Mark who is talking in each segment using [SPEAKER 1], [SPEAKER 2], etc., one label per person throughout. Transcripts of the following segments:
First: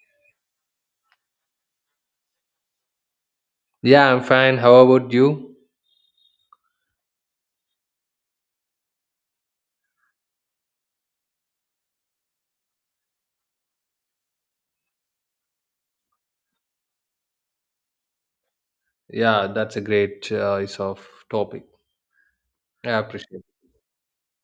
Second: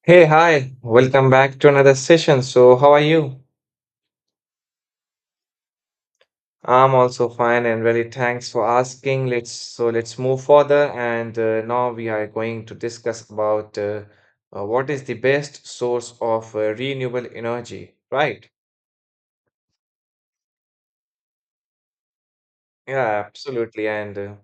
[SPEAKER 1] Hey, hi, welcome back to another session. So, how are you?
[SPEAKER 2] Yeah, I'm fine. How about you?
[SPEAKER 1] I'm also fine and really thanks for asking. Let's move further and now we are going to discuss about what is the best source of renewable energy, right?
[SPEAKER 2] Yeah, that's a great choice of topic. I
[SPEAKER 1] Yeah,
[SPEAKER 2] appreciate it.
[SPEAKER 1] absolutely. And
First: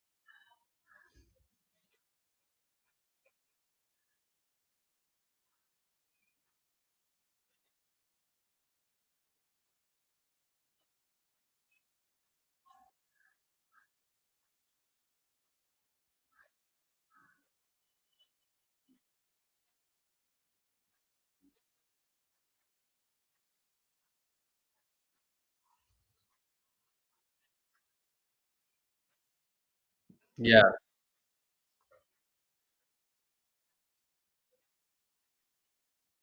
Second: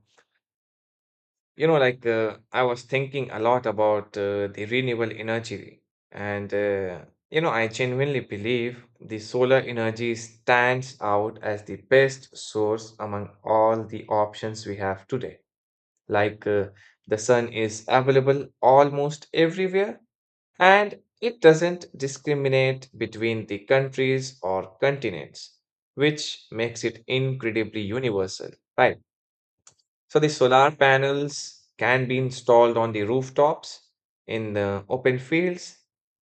[SPEAKER 1] You know, like I was thinking a lot about the renewable energy, and you know, I genuinely believe the solar energy stands out as the best source among all the options we have today. Like uh, the sun is available almost everywhere, and it doesn't discriminate between the countries or continents, which makes it incredibly universal, right? So the
[SPEAKER 2] Yeah,
[SPEAKER 1] solar panels can be installed on the rooftops, in the open fields,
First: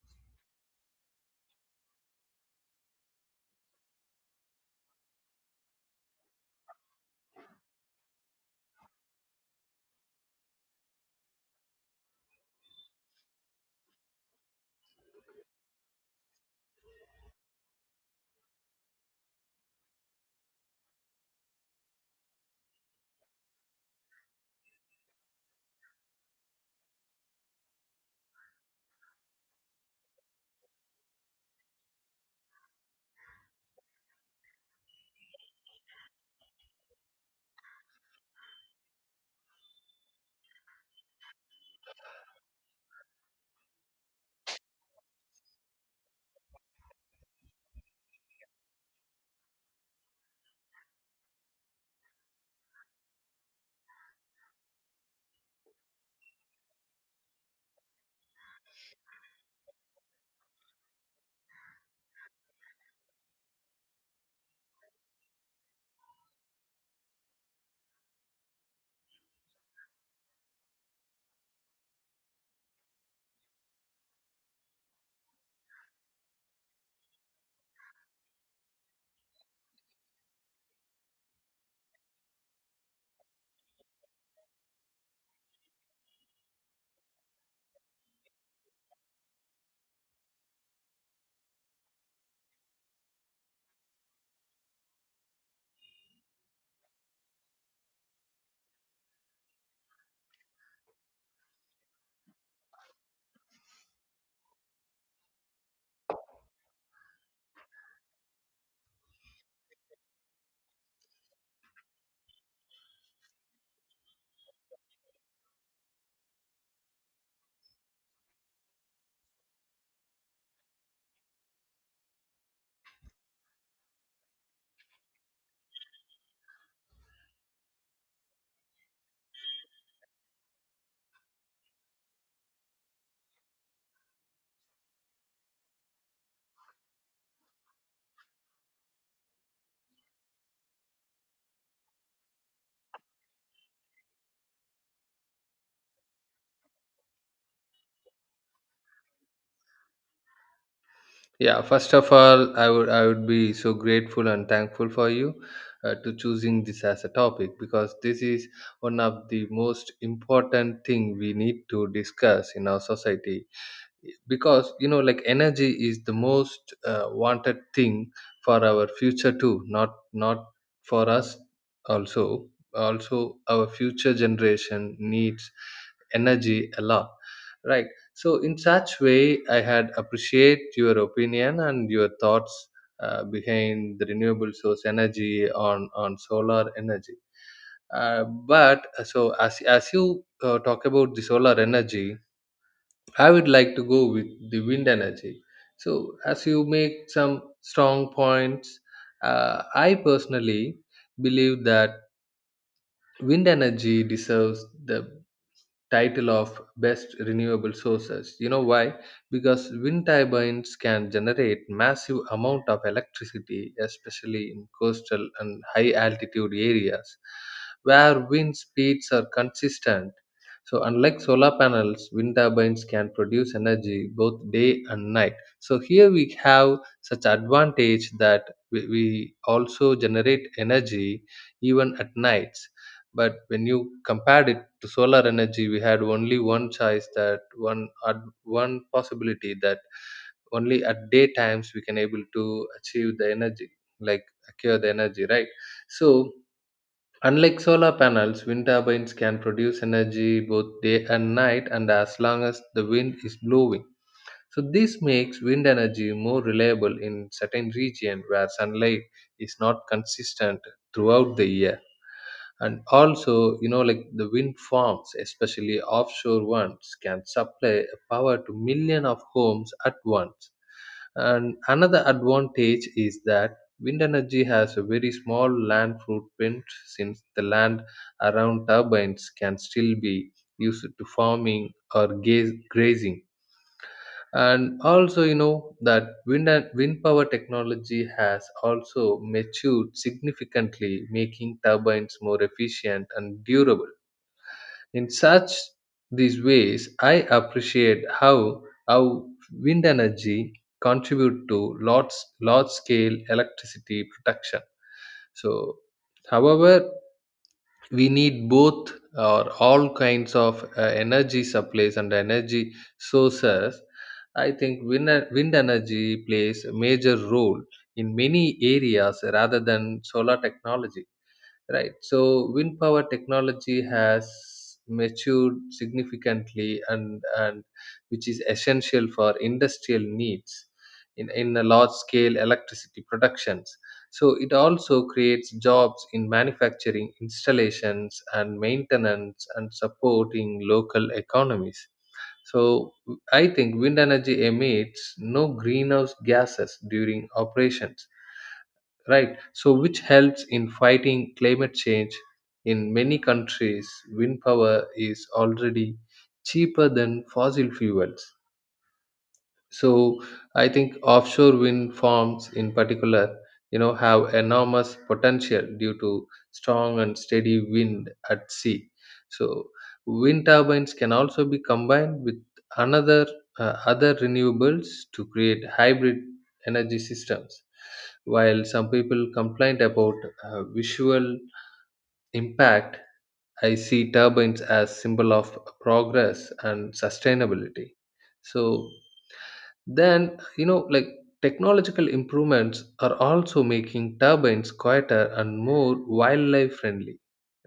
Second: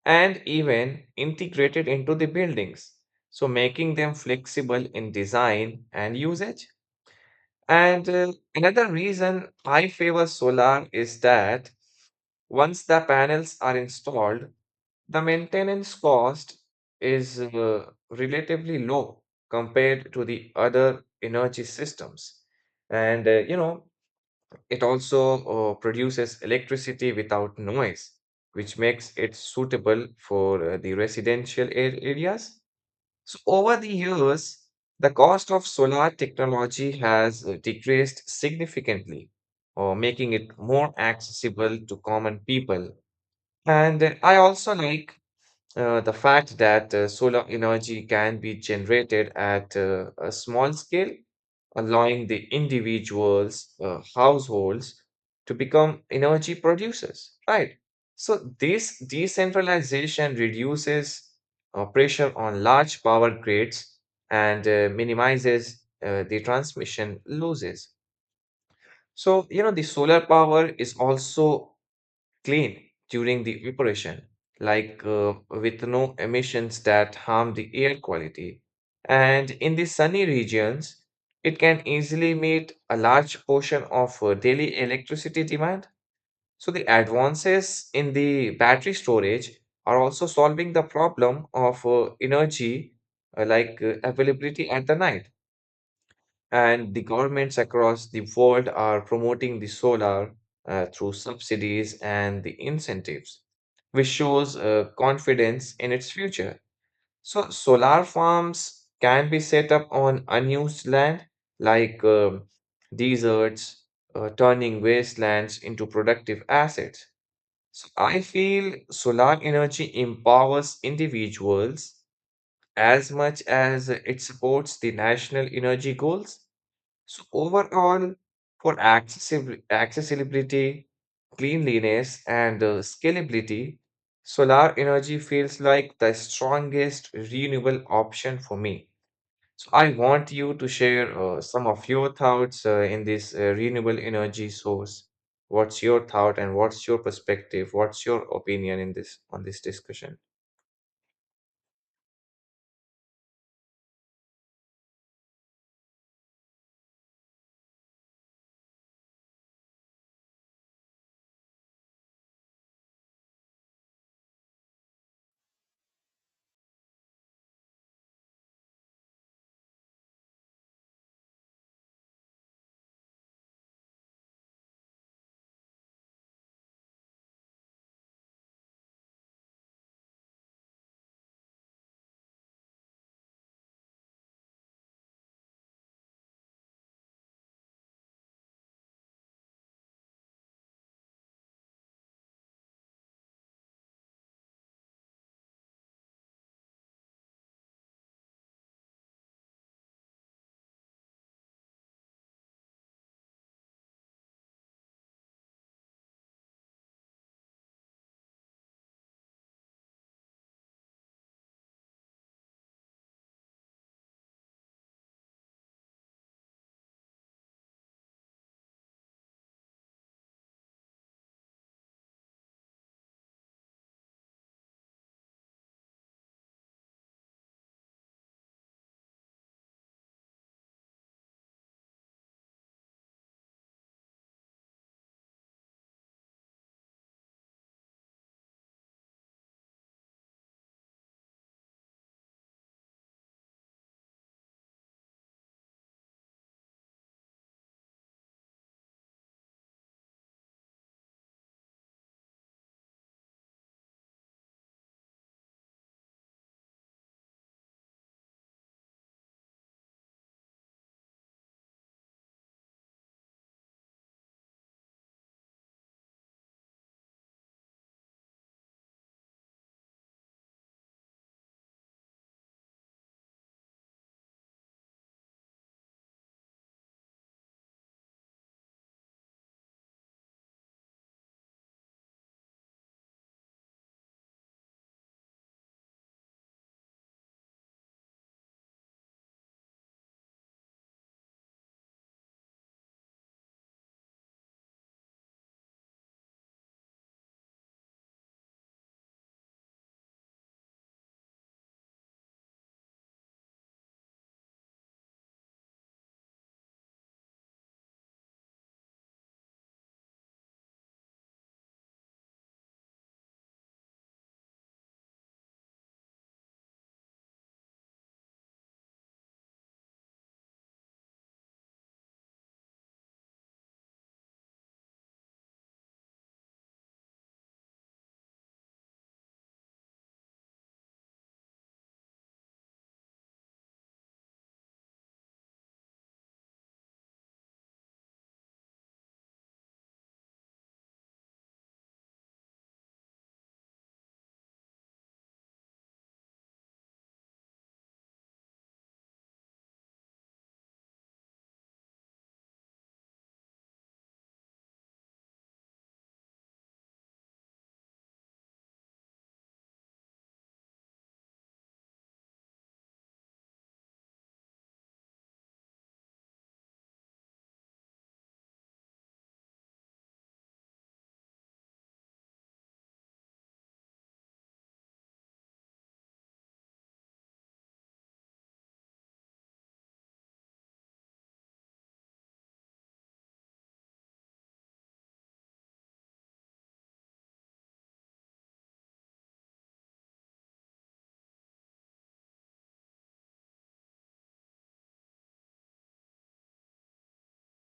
[SPEAKER 1] and even integrated into the buildings, so making them flexible in design and usage. And another reason I favor solar is that once the panels are installed, the maintenance cost is relatively low compared to the other energy systems. And you know, it also produces electricity without noise, which makes it suitable for the residential areas. So, over the years, the cost of solar technology has decreased significantly, making it more accessible to common people. And I also like the fact that solar energy can be generated at a small scale, allowing the individuals, households to become energy producers, right? So this decentralization reduces pressure on large power grids and minimizes the transmission losses. So, you know, the solar power is also clean during the operation, with no emissions that harm the air quality. And in the sunny regions, it can easily meet a large portion of daily electricity demand. So, the advances in the battery storage are also solving the problem of energy availability at the night. And the governments across the world are promoting the solar through subsidies and the incentives, which shows confidence in its future. So, solar farms can be set up on unused land like um, deserts, turning wastelands into productive assets. So, I feel solar energy empowers individuals as much as it supports the national energy goals. So overall, for accessibility, cleanliness, and scalability, solar energy feels like the strongest renewable option for me. So I want you to share some of your thoughts in this renewable energy source. What's your thought and what's your perspective? What's your opinion in this on this discussion?
[SPEAKER 2] yeah. First of all, I would be so grateful and thankful for you to choosing this as a topic, because this is one of the most important thing we need to discuss in our society, because you know like energy is the most wanted thing for our future too, not for us also, also our future generation needs energy a lot, right? So in such way I had appreciate your opinion and your thoughts behind the renewable source energy on solar energy. But so as you talk about the solar energy, I would like to go with the wind energy. So, as you make some strong points, I personally believe that wind energy deserves the title of best renewable sources. You know why? Because wind turbines can generate massive amount of electricity, especially in coastal and high altitude areas where wind speeds are consistent. So unlike solar panels, wind turbines can produce energy both day and night. So here we have such advantage that we also generate energy even at night. But when you compared it to solar energy, we had only one choice, that one possibility, that only at day times we can able to achieve the energy, like acquire the energy, right? So unlike solar panels, wind turbines can produce energy both day and night, and as long as the wind is blowing. So this makes wind energy more reliable in certain region where sunlight is not consistent throughout the year. And also you know like the wind farms, especially offshore ones, can supply power to millions of homes at once. And another advantage is that wind energy has a very small land footprint, since the land around turbines can still be used to farming or grazing. And also you know that wind and wind power technology has also matured significantly, making turbines more efficient and durable. In such these ways I appreciate how how wind energy contribute to large scale electricity production. So however, we need both or all kinds of energy supplies and energy sources. I think wind energy plays a major role in many areas rather than solar technology. Right. So wind power technology has matured significantly, and which is essential for industrial needs, in a large scale electricity productions. So it also creates jobs in manufacturing, installations and maintenance, and supporting local economies. So I think wind energy emits no greenhouse gases during operations, right? So which helps in fighting climate change. In many countries wind power is already cheaper than fossil fuels. So I think offshore wind farms in particular, you know, have enormous potential due to strong and steady wind at sea. So wind turbines can also be combined with another other renewables to create hybrid energy systems. While some people complained about visual impact, I see turbines as symbol of progress and sustainability. So then, you know, like technological improvements are also making turbines quieter and more wildlife friendly,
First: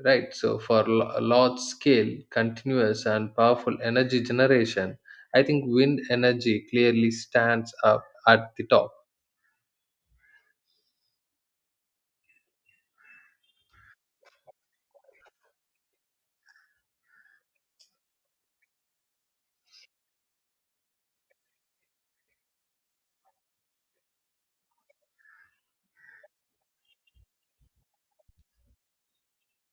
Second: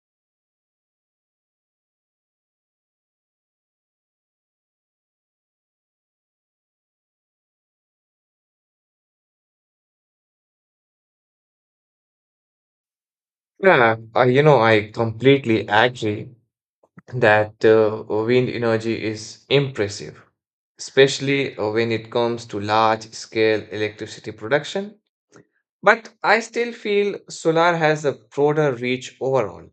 [SPEAKER 2] right? So, for large scale, continuous, and powerful energy generation, I think wind energy clearly stands up at the top.
[SPEAKER 1] Yeah, I, you know, I completely agree that wind energy is impressive, especially when it comes to large scale electricity production. But I still feel solar has a broader reach overall.